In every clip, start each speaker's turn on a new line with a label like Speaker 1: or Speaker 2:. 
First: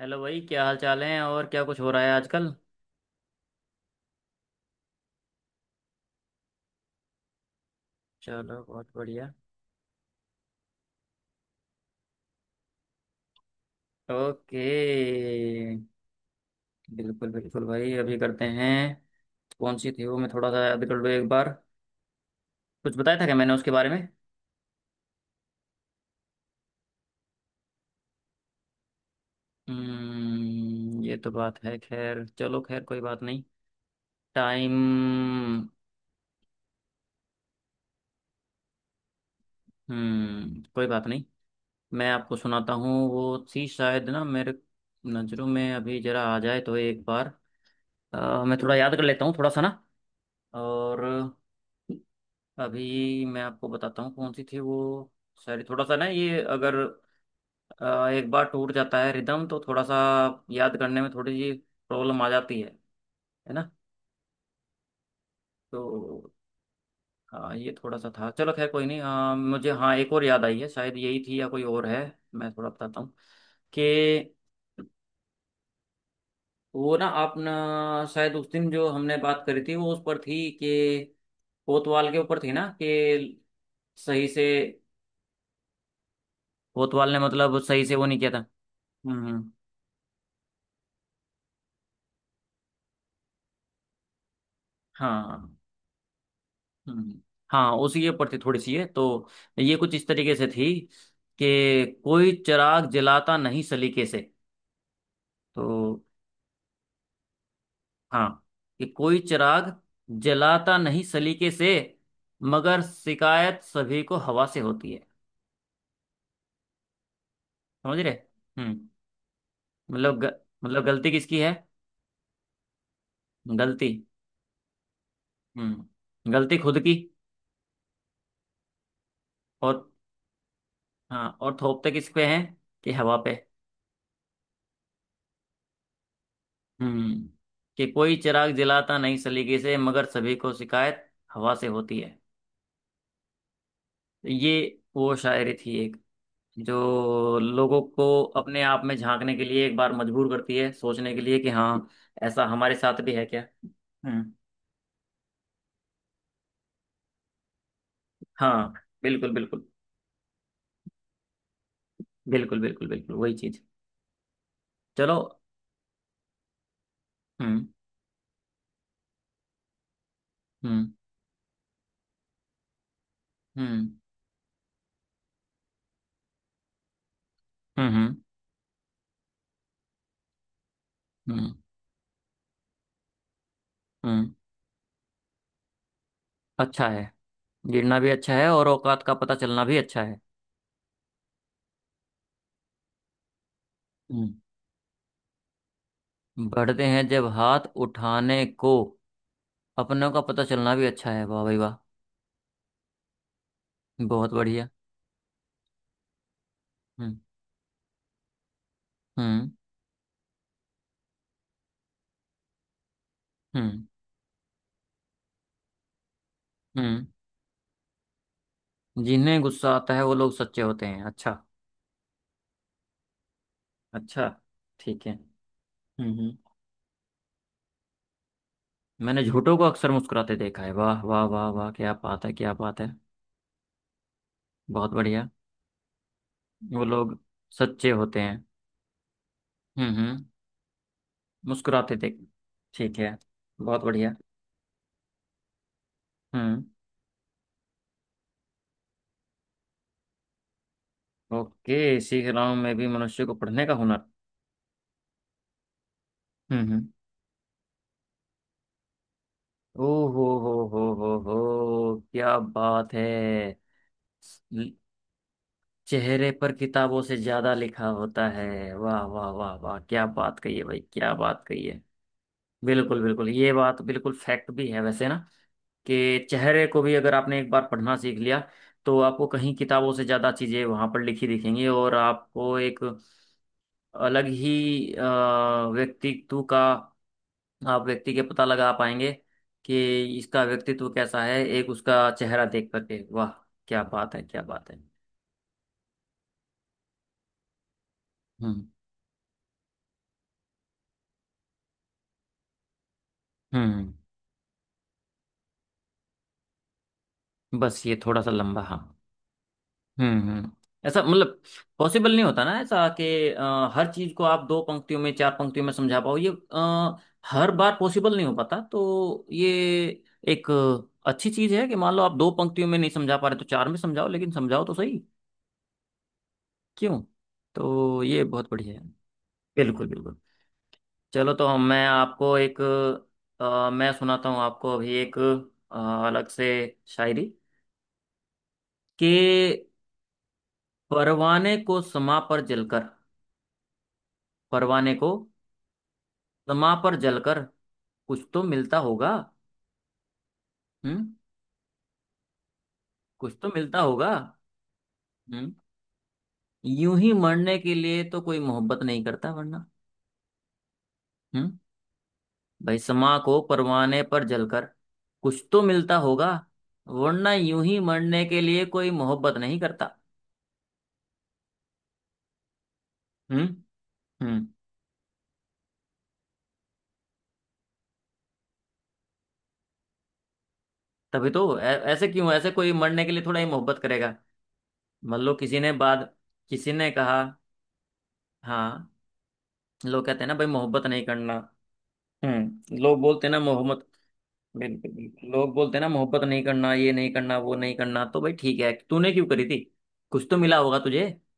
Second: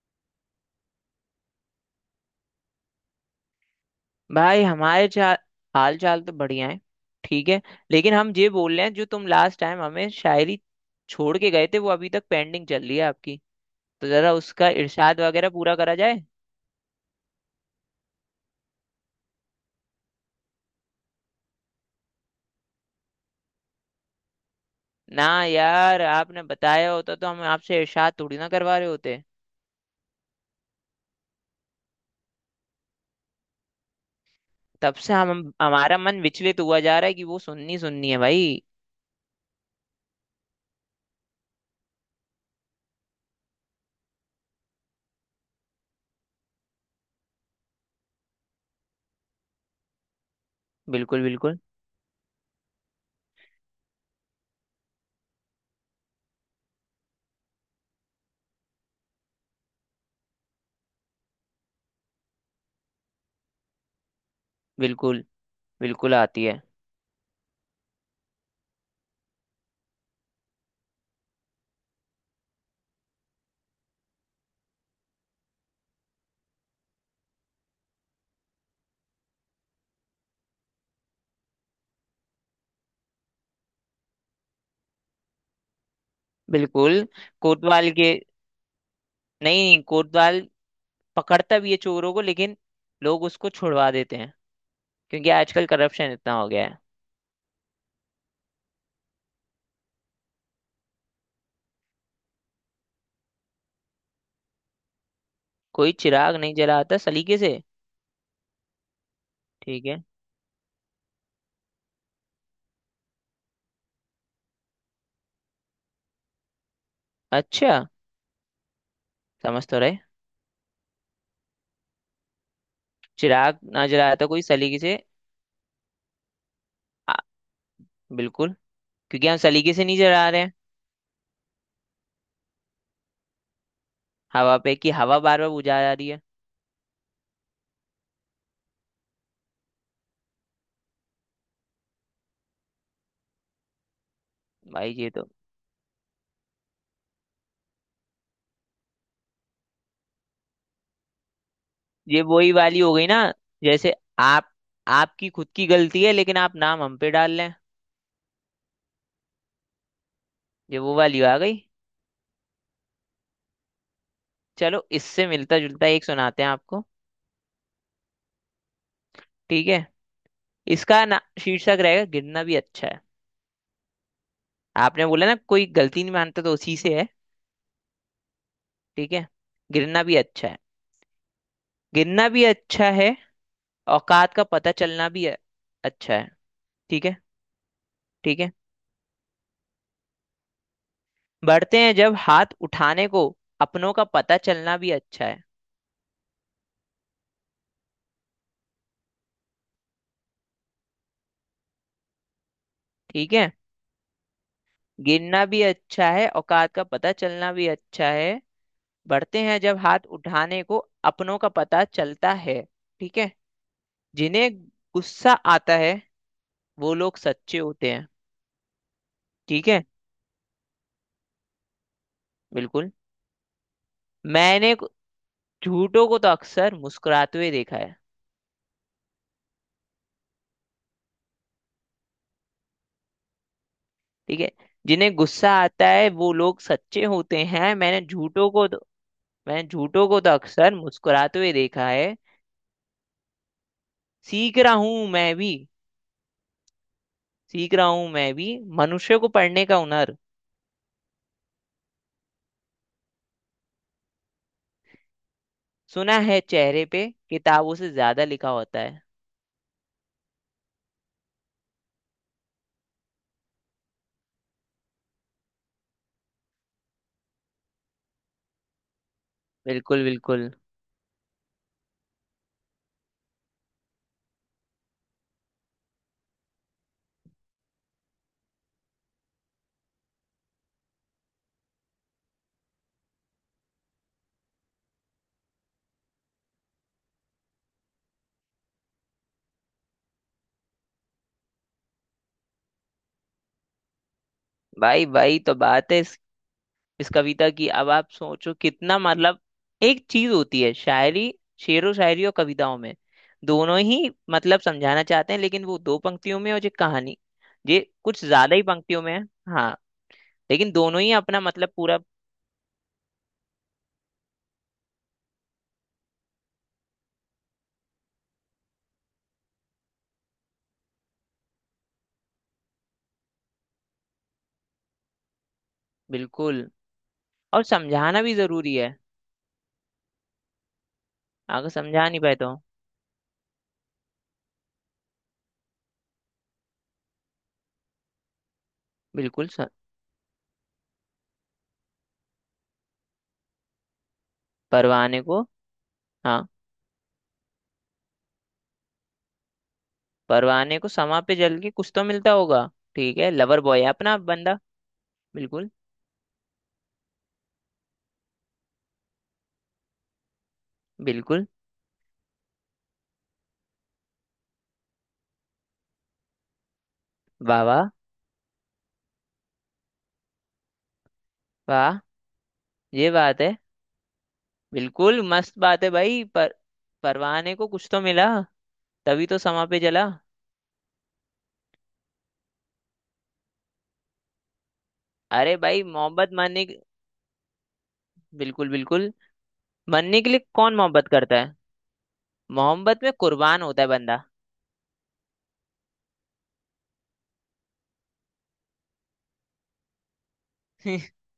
Speaker 1: Hello भाई, क्या हाल चाल है और क्या कुछ हो रहा है आजकल।
Speaker 2: भाई हमारे चाल हाल चाल तो बढ़िया है। ठीक है। लेकिन हम ये
Speaker 1: चलो,
Speaker 2: बोल रहे
Speaker 1: बहुत
Speaker 2: हैं जो तुम
Speaker 1: बढ़िया।
Speaker 2: लास्ट टाइम हमें शायरी छोड़ के गए थे वो अभी तक पेंडिंग चल रही है आपकी। तो जरा
Speaker 1: ओके।
Speaker 2: उसका इरशाद वगैरह पूरा करा जाए।
Speaker 1: बिल्कुल बिल्कुल भाई, अभी करते हैं। कौन सी थी वो, मैं थोड़ा सा याद कर लूँ एक बार। कुछ बताया था क्या मैंने उसके बारे में?
Speaker 2: ना यार आपने बताया होता तो हम आपसे इरशाद थोड़ी ना करवा रहे होते।
Speaker 1: ये तो बात है। खैर चलो, खैर कोई बात नहीं। टाइम।
Speaker 2: तब से हम हमारा मन विचलित हुआ जा रहा है कि वो सुननी सुननी है भाई।
Speaker 1: कोई बात नहीं। मैं आपको सुनाता हूँ, वो थी शायद, ना मेरे नज़रों में अभी जरा आ जाए तो एक बार। मैं थोड़ा याद कर लेता हूँ थोड़ा सा ना। और,
Speaker 2: बिल्कुल बिल्कुल
Speaker 1: अभी मैं आपको बताता हूँ कौन सी थी वो। सॉरी, थोड़ा सा ना, ये अगर एक बार टूट जाता है रिदम तो थोड़ा सा याद करने में थोड़ी सी प्रॉब्लम आ जाती है। है ना?
Speaker 2: बिल्कुल। बिल्कुल
Speaker 1: तो
Speaker 2: आती है।
Speaker 1: हाँ, ये थोड़ा सा था। चलो, खैर कोई नहीं। हाँ मुझे, हाँ, एक और याद आई है, शायद यही थी या कोई और है। मैं थोड़ा बताता हूँ कि वो ना, आप ना, शायद उस दिन जो हमने बात करी थी वो उस पर थी कि, कोतवाल के ऊपर थी ना, कि सही से
Speaker 2: बिल्कुल।
Speaker 1: कोतवाल ने मतलब सही
Speaker 2: कोतवाल
Speaker 1: से वो
Speaker 2: के।
Speaker 1: नहीं किया था। हम्म,
Speaker 2: नहीं कोतवाल पकड़ता भी है चोरों को लेकिन लोग उसको छुड़वा देते हैं क्योंकि
Speaker 1: हाँ।
Speaker 2: आजकल करप्शन इतना हो गया है।
Speaker 1: हम्म, हाँ, उसी के ऊपर थी थोड़ी सी, ये तो ये कुछ इस तरीके से थी कि कोई चिराग जलाता नहीं सलीके से।
Speaker 2: कोई
Speaker 1: तो
Speaker 2: चिराग नहीं जलाता सलीके से।
Speaker 1: हाँ, कि कोई चिराग
Speaker 2: ठीक है।
Speaker 1: जलाता नहीं सलीके से मगर शिकायत सभी को हवा से होती है।
Speaker 2: अच्छा।
Speaker 1: समझ रहे? हम्म।
Speaker 2: समझ तो रहे।
Speaker 1: मतलब ग, मतलब गलती किसकी है?
Speaker 2: चिराग ना
Speaker 1: गलती,
Speaker 2: जलाता कोई सलीके से।
Speaker 1: हम्म, गलती खुद की।
Speaker 2: आ, बिल्कुल। क्योंकि हम सलीके से
Speaker 1: और
Speaker 2: नहीं जला रहे हैं।
Speaker 1: हाँ, और थोपते किस पे है? कि हवा पे।
Speaker 2: हवा पे कि हवा बार बार बुझा जा रही है।
Speaker 1: हम्म कि कोई चिराग जलाता नहीं सलीके से मगर सभी को शिकायत हवा से होती है। ये
Speaker 2: भाई ये
Speaker 1: वो
Speaker 2: तो।
Speaker 1: शायरी थी एक, जो लोगों को अपने आप में झांकने के लिए एक बार मजबूर करती है सोचने के लिए, कि हाँ,
Speaker 2: ये
Speaker 1: ऐसा
Speaker 2: वही
Speaker 1: हमारे
Speaker 2: वाली हो
Speaker 1: साथ
Speaker 2: गई
Speaker 1: भी
Speaker 2: ना।
Speaker 1: है क्या।
Speaker 2: जैसे
Speaker 1: हम्म।
Speaker 2: आप आपकी खुद की गलती है लेकिन आप नाम हम पे डाल लें।
Speaker 1: हाँ, बिल्कुल बिल्कुल।
Speaker 2: ये वो वाली आ गई।
Speaker 1: बिल्कुल बिल्कुल बिल्कुल वही चीज।
Speaker 2: चलो
Speaker 1: चलो।
Speaker 2: इससे मिलता जुलता एक सुनाते हैं आपको।
Speaker 1: हम्म,
Speaker 2: ठीक है।
Speaker 1: हम्म,
Speaker 2: इसका ना शीर्षक रहेगा गिरना भी अच्छा है।
Speaker 1: हम्म,
Speaker 2: आपने बोला ना कोई गलती नहीं मानता तो उसी से है।
Speaker 1: हम्म, हम्म,
Speaker 2: ठीक है। गिरना भी अच्छा है।
Speaker 1: हम्म,
Speaker 2: गिरना भी अच्छा है।
Speaker 1: हम्म।
Speaker 2: औकात का पता चलना भी अच्छा है।
Speaker 1: अच्छा है।
Speaker 2: ठीक है।
Speaker 1: गिरना भी अच्छा
Speaker 2: ठीक
Speaker 1: है
Speaker 2: है।
Speaker 1: और औकात का पता चलना भी अच्छा है।
Speaker 2: बढ़ते हैं जब हाथ उठाने को अपनों का
Speaker 1: हम्म।
Speaker 2: पता चलना भी अच्छा है।
Speaker 1: बढ़ते हैं जब हाथ उठाने को, अपनों का पता चलना भी अच्छा है। वाह भाई वाह।
Speaker 2: ठीक है।
Speaker 1: बहुत बढ़िया।
Speaker 2: गिरना भी अच्छा है औकात का पता
Speaker 1: हम्म,
Speaker 2: चलना भी अच्छा है। बढ़ते
Speaker 1: हम्म,
Speaker 2: हैं जब हाथ उठाने को अपनों का पता चलता है। ठीक है।
Speaker 1: हम्म,
Speaker 2: जिन्हें गुस्सा आता है वो
Speaker 1: हम्म।
Speaker 2: लोग सच्चे होते हैं।
Speaker 1: जिन्हें
Speaker 2: ठीक
Speaker 1: गुस्सा
Speaker 2: है।
Speaker 1: आता है वो लोग सच्चे होते हैं। अच्छा।
Speaker 2: बिल्कुल।
Speaker 1: अच्छा।
Speaker 2: मैंने
Speaker 1: ठीक है।
Speaker 2: झूठों
Speaker 1: हम्म,
Speaker 2: को तो
Speaker 1: हम्म।
Speaker 2: अक्सर मुस्कुराते हुए देखा है।
Speaker 1: मैंने झूठों को अक्सर मुस्कुराते देखा है। वाह वाह वाह वाह, क्या बात है, क्या बात है।
Speaker 2: ठीक है।
Speaker 1: बहुत
Speaker 2: जिन्हें
Speaker 1: बढ़िया।
Speaker 2: गुस्सा आता है वो लोग
Speaker 1: वो
Speaker 2: सच्चे
Speaker 1: लोग
Speaker 2: होते हैं।
Speaker 1: सच्चे होते हैं।
Speaker 2: मैंने
Speaker 1: हम्म,
Speaker 2: झूठों को
Speaker 1: हम्म।
Speaker 2: तो अक्सर मुस्कुराते हुए देखा
Speaker 1: मुस्कुराते
Speaker 2: है।
Speaker 1: देख। ठीक है। बहुत बढ़िया।
Speaker 2: सीख रहा हूं मैं भी
Speaker 1: हम्म।
Speaker 2: सीख रहा हूं मैं भी मनुष्य को पढ़ने का हुनर।
Speaker 1: ओके, सीख रहा हूँ मैं भी मनुष्य को पढ़ने का हुनर।
Speaker 2: सुना है
Speaker 1: हम्म,
Speaker 2: चेहरे
Speaker 1: हम्म।
Speaker 2: पे किताबों से ज्यादा लिखा होता है।
Speaker 1: ओ हो, क्या बात है। चेहरे पर किताबों से ज्यादा लिखा होता है। वाह वाह वाह वाह,
Speaker 2: बिल्कुल
Speaker 1: क्या बात
Speaker 2: बिल्कुल।
Speaker 1: कही है भाई, क्या बात कही है। बिल्कुल बिल्कुल, ये बात बिल्कुल फैक्ट भी है वैसे ना। कि चेहरे को भी अगर आपने एक बार पढ़ना सीख लिया, तो आपको कहीं किताबों से ज्यादा चीजें वहां पर लिखी दिखेंगी, और आपको एक अलग ही व्यक्तित्व का, आप व्यक्ति के पता लगा पाएंगे कि इसका व्यक्तित्व कैसा है एक उसका चेहरा देख करके। वाह, क्या बात है, क्या बात है।
Speaker 2: भाई भाई तो बात है इस कविता की। अब आप सोचो
Speaker 1: हम्म,
Speaker 2: कितना मतलब। एक चीज होती है शायरी। शेरो शायरी और कविताओं में दोनों
Speaker 1: हम्म।
Speaker 2: ही मतलब समझाना चाहते हैं लेकिन वो दो पंक्तियों में और ये कहानी ये
Speaker 1: बस ये थोड़ा
Speaker 2: कुछ
Speaker 1: सा
Speaker 2: ज्यादा
Speaker 1: लंबा,
Speaker 2: ही
Speaker 1: हाँ।
Speaker 2: पंक्तियों में है। हाँ।
Speaker 1: हम्म, हम्म।
Speaker 2: लेकिन दोनों
Speaker 1: ऐसा
Speaker 2: ही अपना
Speaker 1: मतलब
Speaker 2: मतलब पूरा।
Speaker 1: पॉसिबल नहीं होता ना, ऐसा कि हर चीज को आप दो पंक्तियों में चार पंक्तियों में समझा पाओ, ये हर बार पॉसिबल नहीं हो पाता, तो ये एक अच्छी चीज है कि मान लो आप दो पंक्तियों में नहीं समझा पा रहे तो चार में समझाओ, लेकिन समझाओ तो सही।
Speaker 2: बिल्कुल।
Speaker 1: क्यों?
Speaker 2: और
Speaker 1: तो
Speaker 2: समझाना
Speaker 1: ये
Speaker 2: भी
Speaker 1: बहुत
Speaker 2: जरूरी
Speaker 1: बढ़िया है।
Speaker 2: है
Speaker 1: बिल्कुल बिल्कुल। चलो, तो हम
Speaker 2: अगर
Speaker 1: मैं
Speaker 2: समझा नहीं पाए
Speaker 1: आपको
Speaker 2: तो।
Speaker 1: एक, मैं सुनाता हूँ आपको अभी एक अ, अलग से शायरी, कि
Speaker 2: बिल्कुल।
Speaker 1: परवाने को समा पर जलकर, परवाने को
Speaker 2: परवाने को। हाँ।
Speaker 1: दमा पर जलकर कुछ तो मिलता होगा।
Speaker 2: परवाने को
Speaker 1: हम्म।
Speaker 2: समा पे जल के कुछ तो मिलता होगा। ठीक है
Speaker 1: कुछ तो
Speaker 2: लवर
Speaker 1: मिलता
Speaker 2: बॉय है
Speaker 1: होगा।
Speaker 2: अपना बंदा।
Speaker 1: हम्म।
Speaker 2: बिल्कुल
Speaker 1: यूं ही मरने के लिए तो कोई मोहब्बत नहीं करता वरना।
Speaker 2: बिल्कुल।
Speaker 1: हम्म। भाई, समा को परवाने पर जलकर कुछ तो मिलता होगा, वरना
Speaker 2: वाह
Speaker 1: यूं ही
Speaker 2: वाह
Speaker 1: मरने के लिए कोई मोहब्बत नहीं करता।
Speaker 2: वाह। ये बात
Speaker 1: हम्म,
Speaker 2: है।
Speaker 1: हम्म।
Speaker 2: बिल्कुल मस्त बात है भाई। पर परवाने को कुछ तो मिला तभी तो समा पे जला।
Speaker 1: तभी तो ऐसे, क्यों ऐसे कोई मरने के लिए थोड़ा ही मोहब्बत करेगा। मान लो
Speaker 2: अरे
Speaker 1: किसी ने
Speaker 2: भाई
Speaker 1: बाद, किसी ने कहा,
Speaker 2: बिल्कुल
Speaker 1: हाँ,
Speaker 2: बिल्कुल।
Speaker 1: लोग कहते
Speaker 2: मानने
Speaker 1: हैं
Speaker 2: के
Speaker 1: ना
Speaker 2: लिए
Speaker 1: भाई,
Speaker 2: कौन
Speaker 1: मोहब्बत नहीं
Speaker 2: मोहब्बत
Speaker 1: करना।
Speaker 2: करता है।
Speaker 1: लोग
Speaker 2: मोहब्बत में
Speaker 1: बोलते हैं ना
Speaker 2: कुर्बान होता
Speaker 1: मोहब्बत।
Speaker 2: है बंदा।
Speaker 1: बिल्कुल, लोग बोलते हैं ना मोहब्बत नहीं करना, ये नहीं करना, वो नहीं करना, तो भाई ठीक है, तूने क्यों करी थी? कुछ तो मिला होगा तुझे।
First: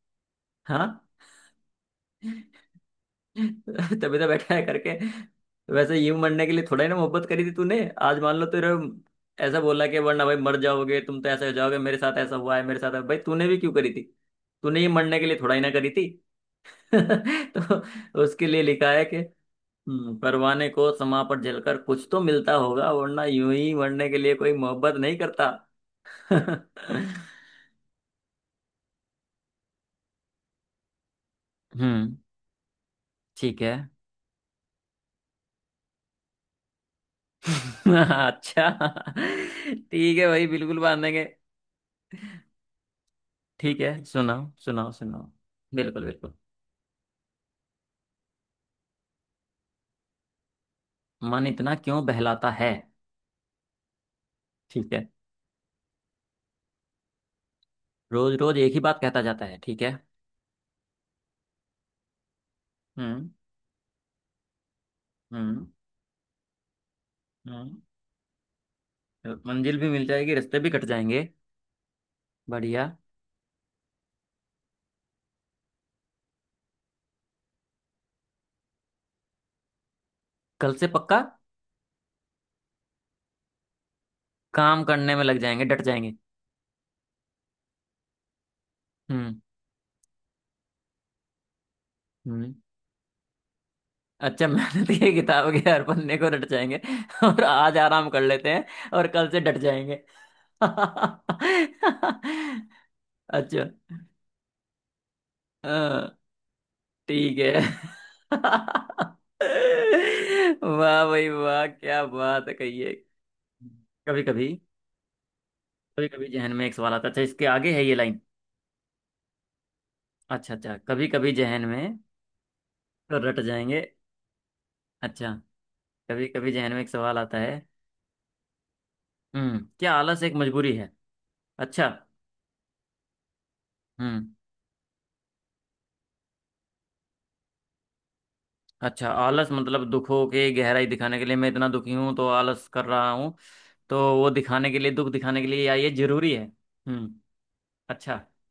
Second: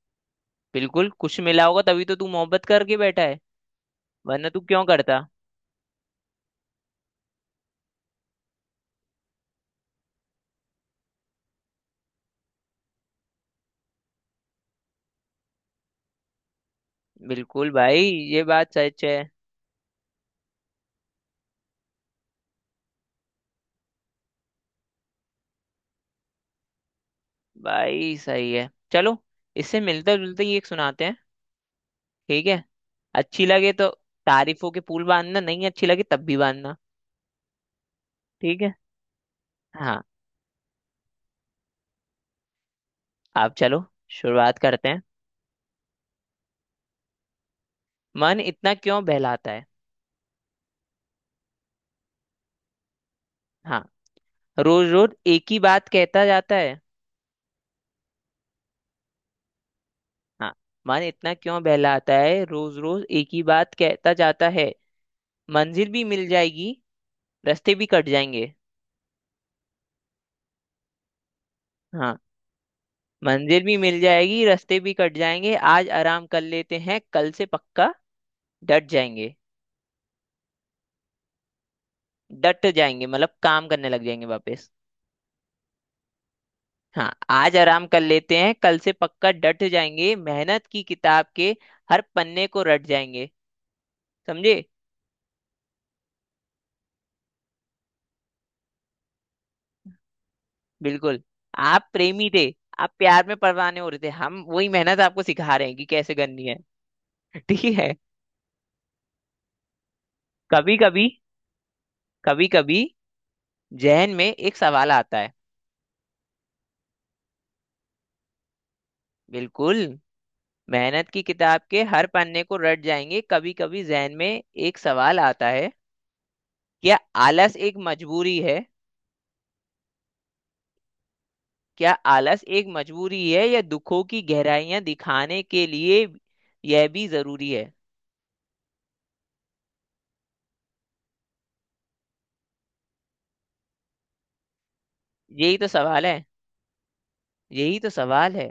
Speaker 1: हाँ।
Speaker 2: बिल्कुल कुछ मिला होगा तभी तो तू मोहब्बत करके बैठा है।
Speaker 1: तभी तो
Speaker 2: वरना
Speaker 1: बैठा
Speaker 2: तू
Speaker 1: है
Speaker 2: क्यों
Speaker 1: करके।
Speaker 2: करता।
Speaker 1: वैसे यूं मरने के लिए थोड़ा ही ना मोहब्बत करी थी तूने। आज मान लो तेरे ऐसा बोला कि वरना भाई मर जाओगे तुम, तो ऐसे हो जाओगे, मेरे साथ ऐसा हुआ है, मेरे साथ है। भाई तूने भी क्यों करी थी? तूने ये मरने के लिए थोड़ा ही ना करी थी।
Speaker 2: बिल्कुल भाई
Speaker 1: तो
Speaker 2: ये
Speaker 1: उसके लिए
Speaker 2: बात
Speaker 1: लिखा है।
Speaker 2: सच है।
Speaker 1: परवाने को समा पर जलकर कुछ तो मिलता होगा, वरना यूं ही मरने के लिए कोई मोहब्बत नहीं करता। हम्म।
Speaker 2: भाई सही है। चलो इससे मिलता जुलता ही एक सुनाते हैं। ठीक है। अच्छी
Speaker 1: ठीक
Speaker 2: लगे
Speaker 1: है।
Speaker 2: तो तारीफों के पुल बांधना नहीं अच्छी लगे तब भी बांधना। ठीक है।
Speaker 1: अच्छा।
Speaker 2: हाँ।
Speaker 1: ठीक है भाई, बिल्कुल बांधेंगे।
Speaker 2: आप
Speaker 1: ठीक
Speaker 2: चलो
Speaker 1: है, सुनाओ,
Speaker 2: शुरुआत करते
Speaker 1: सुनाओ,
Speaker 2: हैं।
Speaker 1: सुनाओ। बिल्कुल बिल्कुल।
Speaker 2: मन इतना क्यों बहलाता है।
Speaker 1: मन इतना क्यों बहलाता है?
Speaker 2: हाँ। रोज
Speaker 1: ठीक है।
Speaker 2: रोज एक ही बात कहता जाता है।
Speaker 1: रोज रोज एक ही बात कहता जाता है। ठीक है।
Speaker 2: हाँ। मन इतना क्यों बहलाता है रोज रोज
Speaker 1: हम्म,
Speaker 2: एक ही बात कहता जाता है।
Speaker 1: हम्म।
Speaker 2: मंजिल भी मिल जाएगी रास्ते
Speaker 1: हम्म,
Speaker 2: भी कट जाएंगे।
Speaker 1: मंजिल भी मिल जाएगी, रास्ते भी कट जाएंगे।
Speaker 2: हाँ।
Speaker 1: बढ़िया।
Speaker 2: मंजिल भी मिल जाएगी रास्ते भी कट जाएंगे आज आराम कर लेते हैं कल से पक्का डट जाएंगे।
Speaker 1: कल से पक्का,
Speaker 2: डट जाएंगे मतलब काम करने लग जाएंगे वापस।
Speaker 1: काम करने में लग जाएंगे, डट जाएंगे।
Speaker 2: हाँ। आज आराम कर लेते हैं कल से पक्का
Speaker 1: हम्म,
Speaker 2: डट जाएंगे मेहनत की किताब के हर पन्ने
Speaker 1: हम्म।
Speaker 2: को रट जाएंगे।
Speaker 1: अच्छा,
Speaker 2: समझे।
Speaker 1: मेहनत की किताब के हर पन्ने को रट जाएंगे। और आज आराम कर लेते हैं और कल से डट जाएंगे।
Speaker 2: बिल्कुल। आप
Speaker 1: अच्छा।
Speaker 2: प्रेमी थे। आप प्यार में परवाने हो रहे थे हम वही मेहनत आपको सिखा रहे हैं कि
Speaker 1: हाँ,
Speaker 2: कैसे करनी है।
Speaker 1: ठीक है।
Speaker 2: ठीक है। कभी
Speaker 1: वाह
Speaker 2: कभी।
Speaker 1: भाई वाह, क्या
Speaker 2: कभी
Speaker 1: बात कही
Speaker 2: कभी
Speaker 1: है, कहिए।
Speaker 2: जहन
Speaker 1: कभी
Speaker 2: में
Speaker 1: कभी,
Speaker 2: एक सवाल आता है।
Speaker 1: कभी कभी जहन में एक सवाल आता। अच्छा, इसके आगे है ये लाइन।
Speaker 2: बिल्कुल।
Speaker 1: अच्छा, अच्छा, कभी
Speaker 2: मेहनत की
Speaker 1: कभी
Speaker 2: किताब
Speaker 1: जहन
Speaker 2: के
Speaker 1: में,
Speaker 2: हर पन्ने को रट
Speaker 1: तो
Speaker 2: जाएंगे।
Speaker 1: रट
Speaker 2: कभी
Speaker 1: जाएंगे।
Speaker 2: कभी जहन में एक सवाल
Speaker 1: अच्छा,
Speaker 2: आता है।
Speaker 1: कभी कभी जहन में एक
Speaker 2: क्या
Speaker 1: सवाल आता है।
Speaker 2: आलस एक मजबूरी है।
Speaker 1: हम्म, क्या आलस एक मजबूरी है? अच्छा।
Speaker 2: क्या आलस एक मजबूरी है या दुखों की
Speaker 1: हम्म।
Speaker 2: गहराइयां दिखाने के लिए यह भी जरूरी है।
Speaker 1: अच्छा, आलस मतलब दुखों के गहराई दिखाने के लिए, मैं इतना दुखी हूँ तो आलस कर रहा हूँ, तो वो दिखाने के लिए, दुख दिखाने के
Speaker 2: यही
Speaker 1: लिए,
Speaker 2: तो
Speaker 1: या ये
Speaker 2: सवाल है।
Speaker 1: जरूरी है? हम्म।
Speaker 2: यही तो
Speaker 1: अच्छा।
Speaker 2: सवाल है।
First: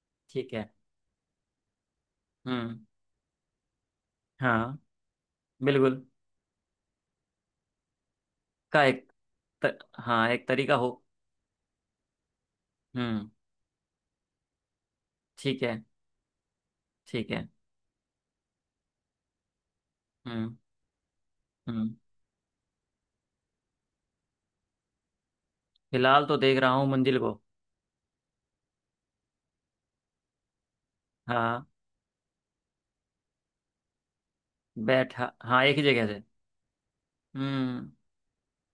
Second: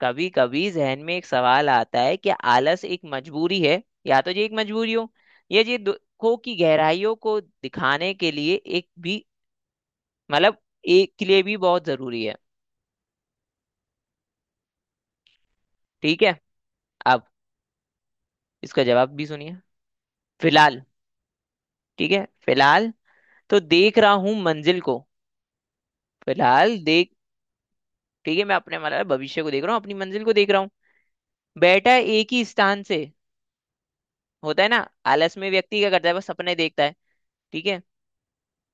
Speaker 2: कभी
Speaker 1: ठीक है।
Speaker 2: कभी जहन में एक सवाल आता है कि
Speaker 1: हम्म।
Speaker 2: आलस एक मजबूरी है या तो ये एक
Speaker 1: हाँ।
Speaker 2: मजबूरी हो या ये
Speaker 1: बिल्कुल।
Speaker 2: दुखों की गहराइयों को दिखाने के लिए
Speaker 1: का
Speaker 2: एक
Speaker 1: एक,
Speaker 2: भी।
Speaker 1: हाँ, एक
Speaker 2: मतलब
Speaker 1: तरीका हो।
Speaker 2: एक के लिए भी बहुत जरूरी है।
Speaker 1: हम्म। ठीक है।
Speaker 2: ठीक है। अब
Speaker 1: ठीक है।
Speaker 2: इसका जवाब भी सुनिए।
Speaker 1: हम्म,
Speaker 2: फिलहाल।
Speaker 1: हम्म।
Speaker 2: ठीक है। फिलहाल तो देख रहा हूँ मंजिल को।
Speaker 1: फिलहाल तो देख रहा
Speaker 2: फिलहाल
Speaker 1: हूँ
Speaker 2: देख
Speaker 1: मंजिल को।
Speaker 2: ठीक है। मैं अपने मतलब भविष्य को देख रहा हूँ अपनी मंजिल को देख रहा हूँ।
Speaker 1: हाँ,
Speaker 2: बैठा एक ही स्थान से। होता है ना।
Speaker 1: बैठा,
Speaker 2: आलस में
Speaker 1: हाँ, एक
Speaker 2: व्यक्ति
Speaker 1: ही
Speaker 2: क्या
Speaker 1: जगह
Speaker 2: करता है
Speaker 1: से।
Speaker 2: बस सपने देखता है। ठीक है।
Speaker 1: हम्म,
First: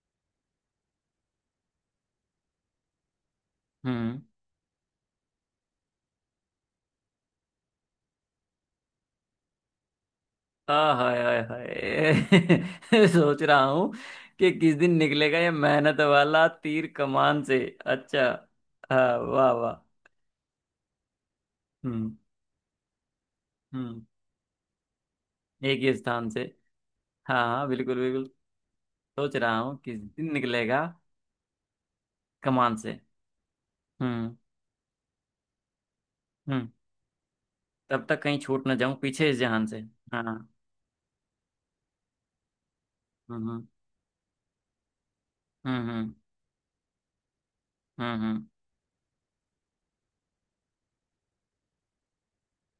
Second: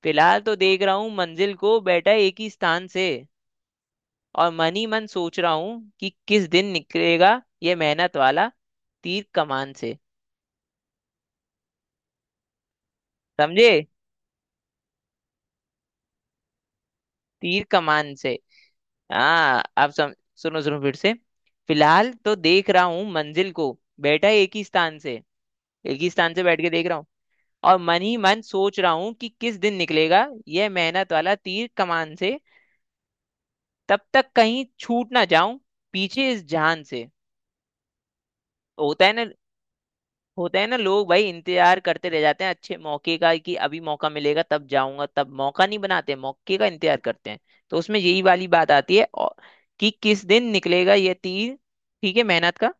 Speaker 2: फिलहाल तो देख रहा हूँ मंजिल को बैठा एक ही स्थान से
Speaker 1: हम्म।
Speaker 2: और मन ही मन सोच रहा हूँ कि किस दिन निकलेगा ये मेहनत वाला तीर कमान से।
Speaker 1: आ हाय हाय हाय, सोच रहा
Speaker 2: समझे।
Speaker 1: हूँ कि किस दिन निकलेगा ये मेहनत वाला तीर कमान से।
Speaker 2: तीर कमान
Speaker 1: अच्छा,
Speaker 2: से।
Speaker 1: हाँ, वाह
Speaker 2: हाँ।
Speaker 1: वाह।
Speaker 2: अब सुनो सुनो फिर से। फिलहाल
Speaker 1: हम्म,
Speaker 2: तो देख रहा हूँ मंजिल को
Speaker 1: हम्म।
Speaker 2: बैठा एक ही स्थान से।
Speaker 1: एक ही
Speaker 2: एक ही
Speaker 1: स्थान
Speaker 2: स्थान
Speaker 1: से।
Speaker 2: से बैठ के देख रहा हूँ।
Speaker 1: हाँ हाँ,
Speaker 2: और
Speaker 1: बिल्कुल
Speaker 2: मन ही
Speaker 1: बिल्कुल।
Speaker 2: मन सोच रहा हूँ कि
Speaker 1: सोच
Speaker 2: किस
Speaker 1: रहा
Speaker 2: दिन
Speaker 1: हूँ किस
Speaker 2: निकलेगा
Speaker 1: दिन
Speaker 2: यह
Speaker 1: निकलेगा
Speaker 2: मेहनत वाला तीर कमान से।
Speaker 1: कमान से।
Speaker 2: तब तक
Speaker 1: हम्म,
Speaker 2: कहीं छूट ना जाऊं पीछे इस
Speaker 1: हम्म।
Speaker 2: जहान से।
Speaker 1: तब तक कहीं छूट ना जाऊं
Speaker 2: होता है ना।
Speaker 1: पीछे इस जहान से। हाँ।
Speaker 2: होता है ना लोग भाई इंतजार करते रह जाते हैं अच्छे मौके का
Speaker 1: हम्म,
Speaker 2: कि
Speaker 1: हम्म,
Speaker 2: अभी मौका मिलेगा तब जाऊंगा। तब मौका नहीं
Speaker 1: हम्म, हम्म,
Speaker 2: बनाते मौके का इंतजार करते हैं। तो उसमें
Speaker 1: हम्म,
Speaker 2: यही वाली बात आती है। और कि किस दिन निकलेगा ये तीर। ठीक है मेहनत का।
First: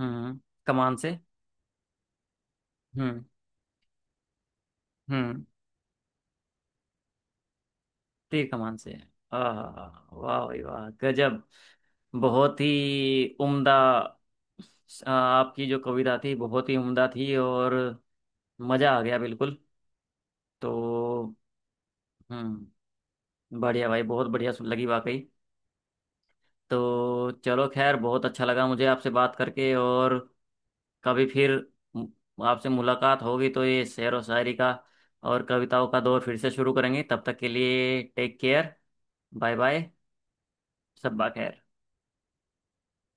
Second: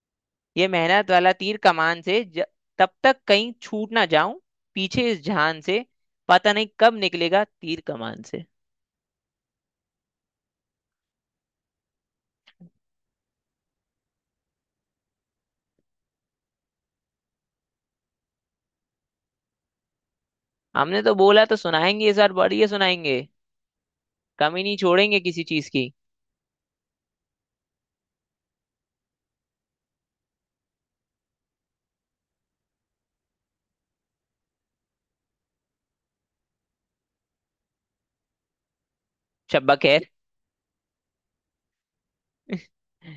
Speaker 1: हम्म,
Speaker 2: ये
Speaker 1: कमान
Speaker 2: मेहनत
Speaker 1: से।
Speaker 2: वाला तीर कमान से तब तक
Speaker 1: हम्म,
Speaker 2: कहीं छूट ना जाऊं पीछे इस
Speaker 1: हम्म।
Speaker 2: जान से। पता नहीं कब निकलेगा तीर कमान से।
Speaker 1: तीर कमान से। आहा, वाह भाई वाह, गजब। बहुत ही उम्दा। आपकी जो कविता थी बहुत ही उम्दा थी, और मज़ा आ गया बिल्कुल। तो
Speaker 2: हमने तो बोला तो सुनाएंगे इस बार बढ़िया
Speaker 1: हम्म,
Speaker 2: सुनाएंगे।
Speaker 1: बढ़िया भाई, बहुत बढ़िया
Speaker 2: कमी
Speaker 1: सुन
Speaker 2: नहीं
Speaker 1: लगी वाकई।
Speaker 2: छोड़ेंगे किसी चीज की।
Speaker 1: तो चलो, खैर बहुत अच्छा लगा मुझे आपसे बात करके, और कभी फिर आपसे मुलाकात होगी तो ये शेर और शायरी का और कविताओं का दौर फिर से शुरू करेंगे, तब तक के लिए टेक केयर। बाय
Speaker 2: शब्बा
Speaker 1: बाय।
Speaker 2: खैर।
Speaker 1: सब खैर।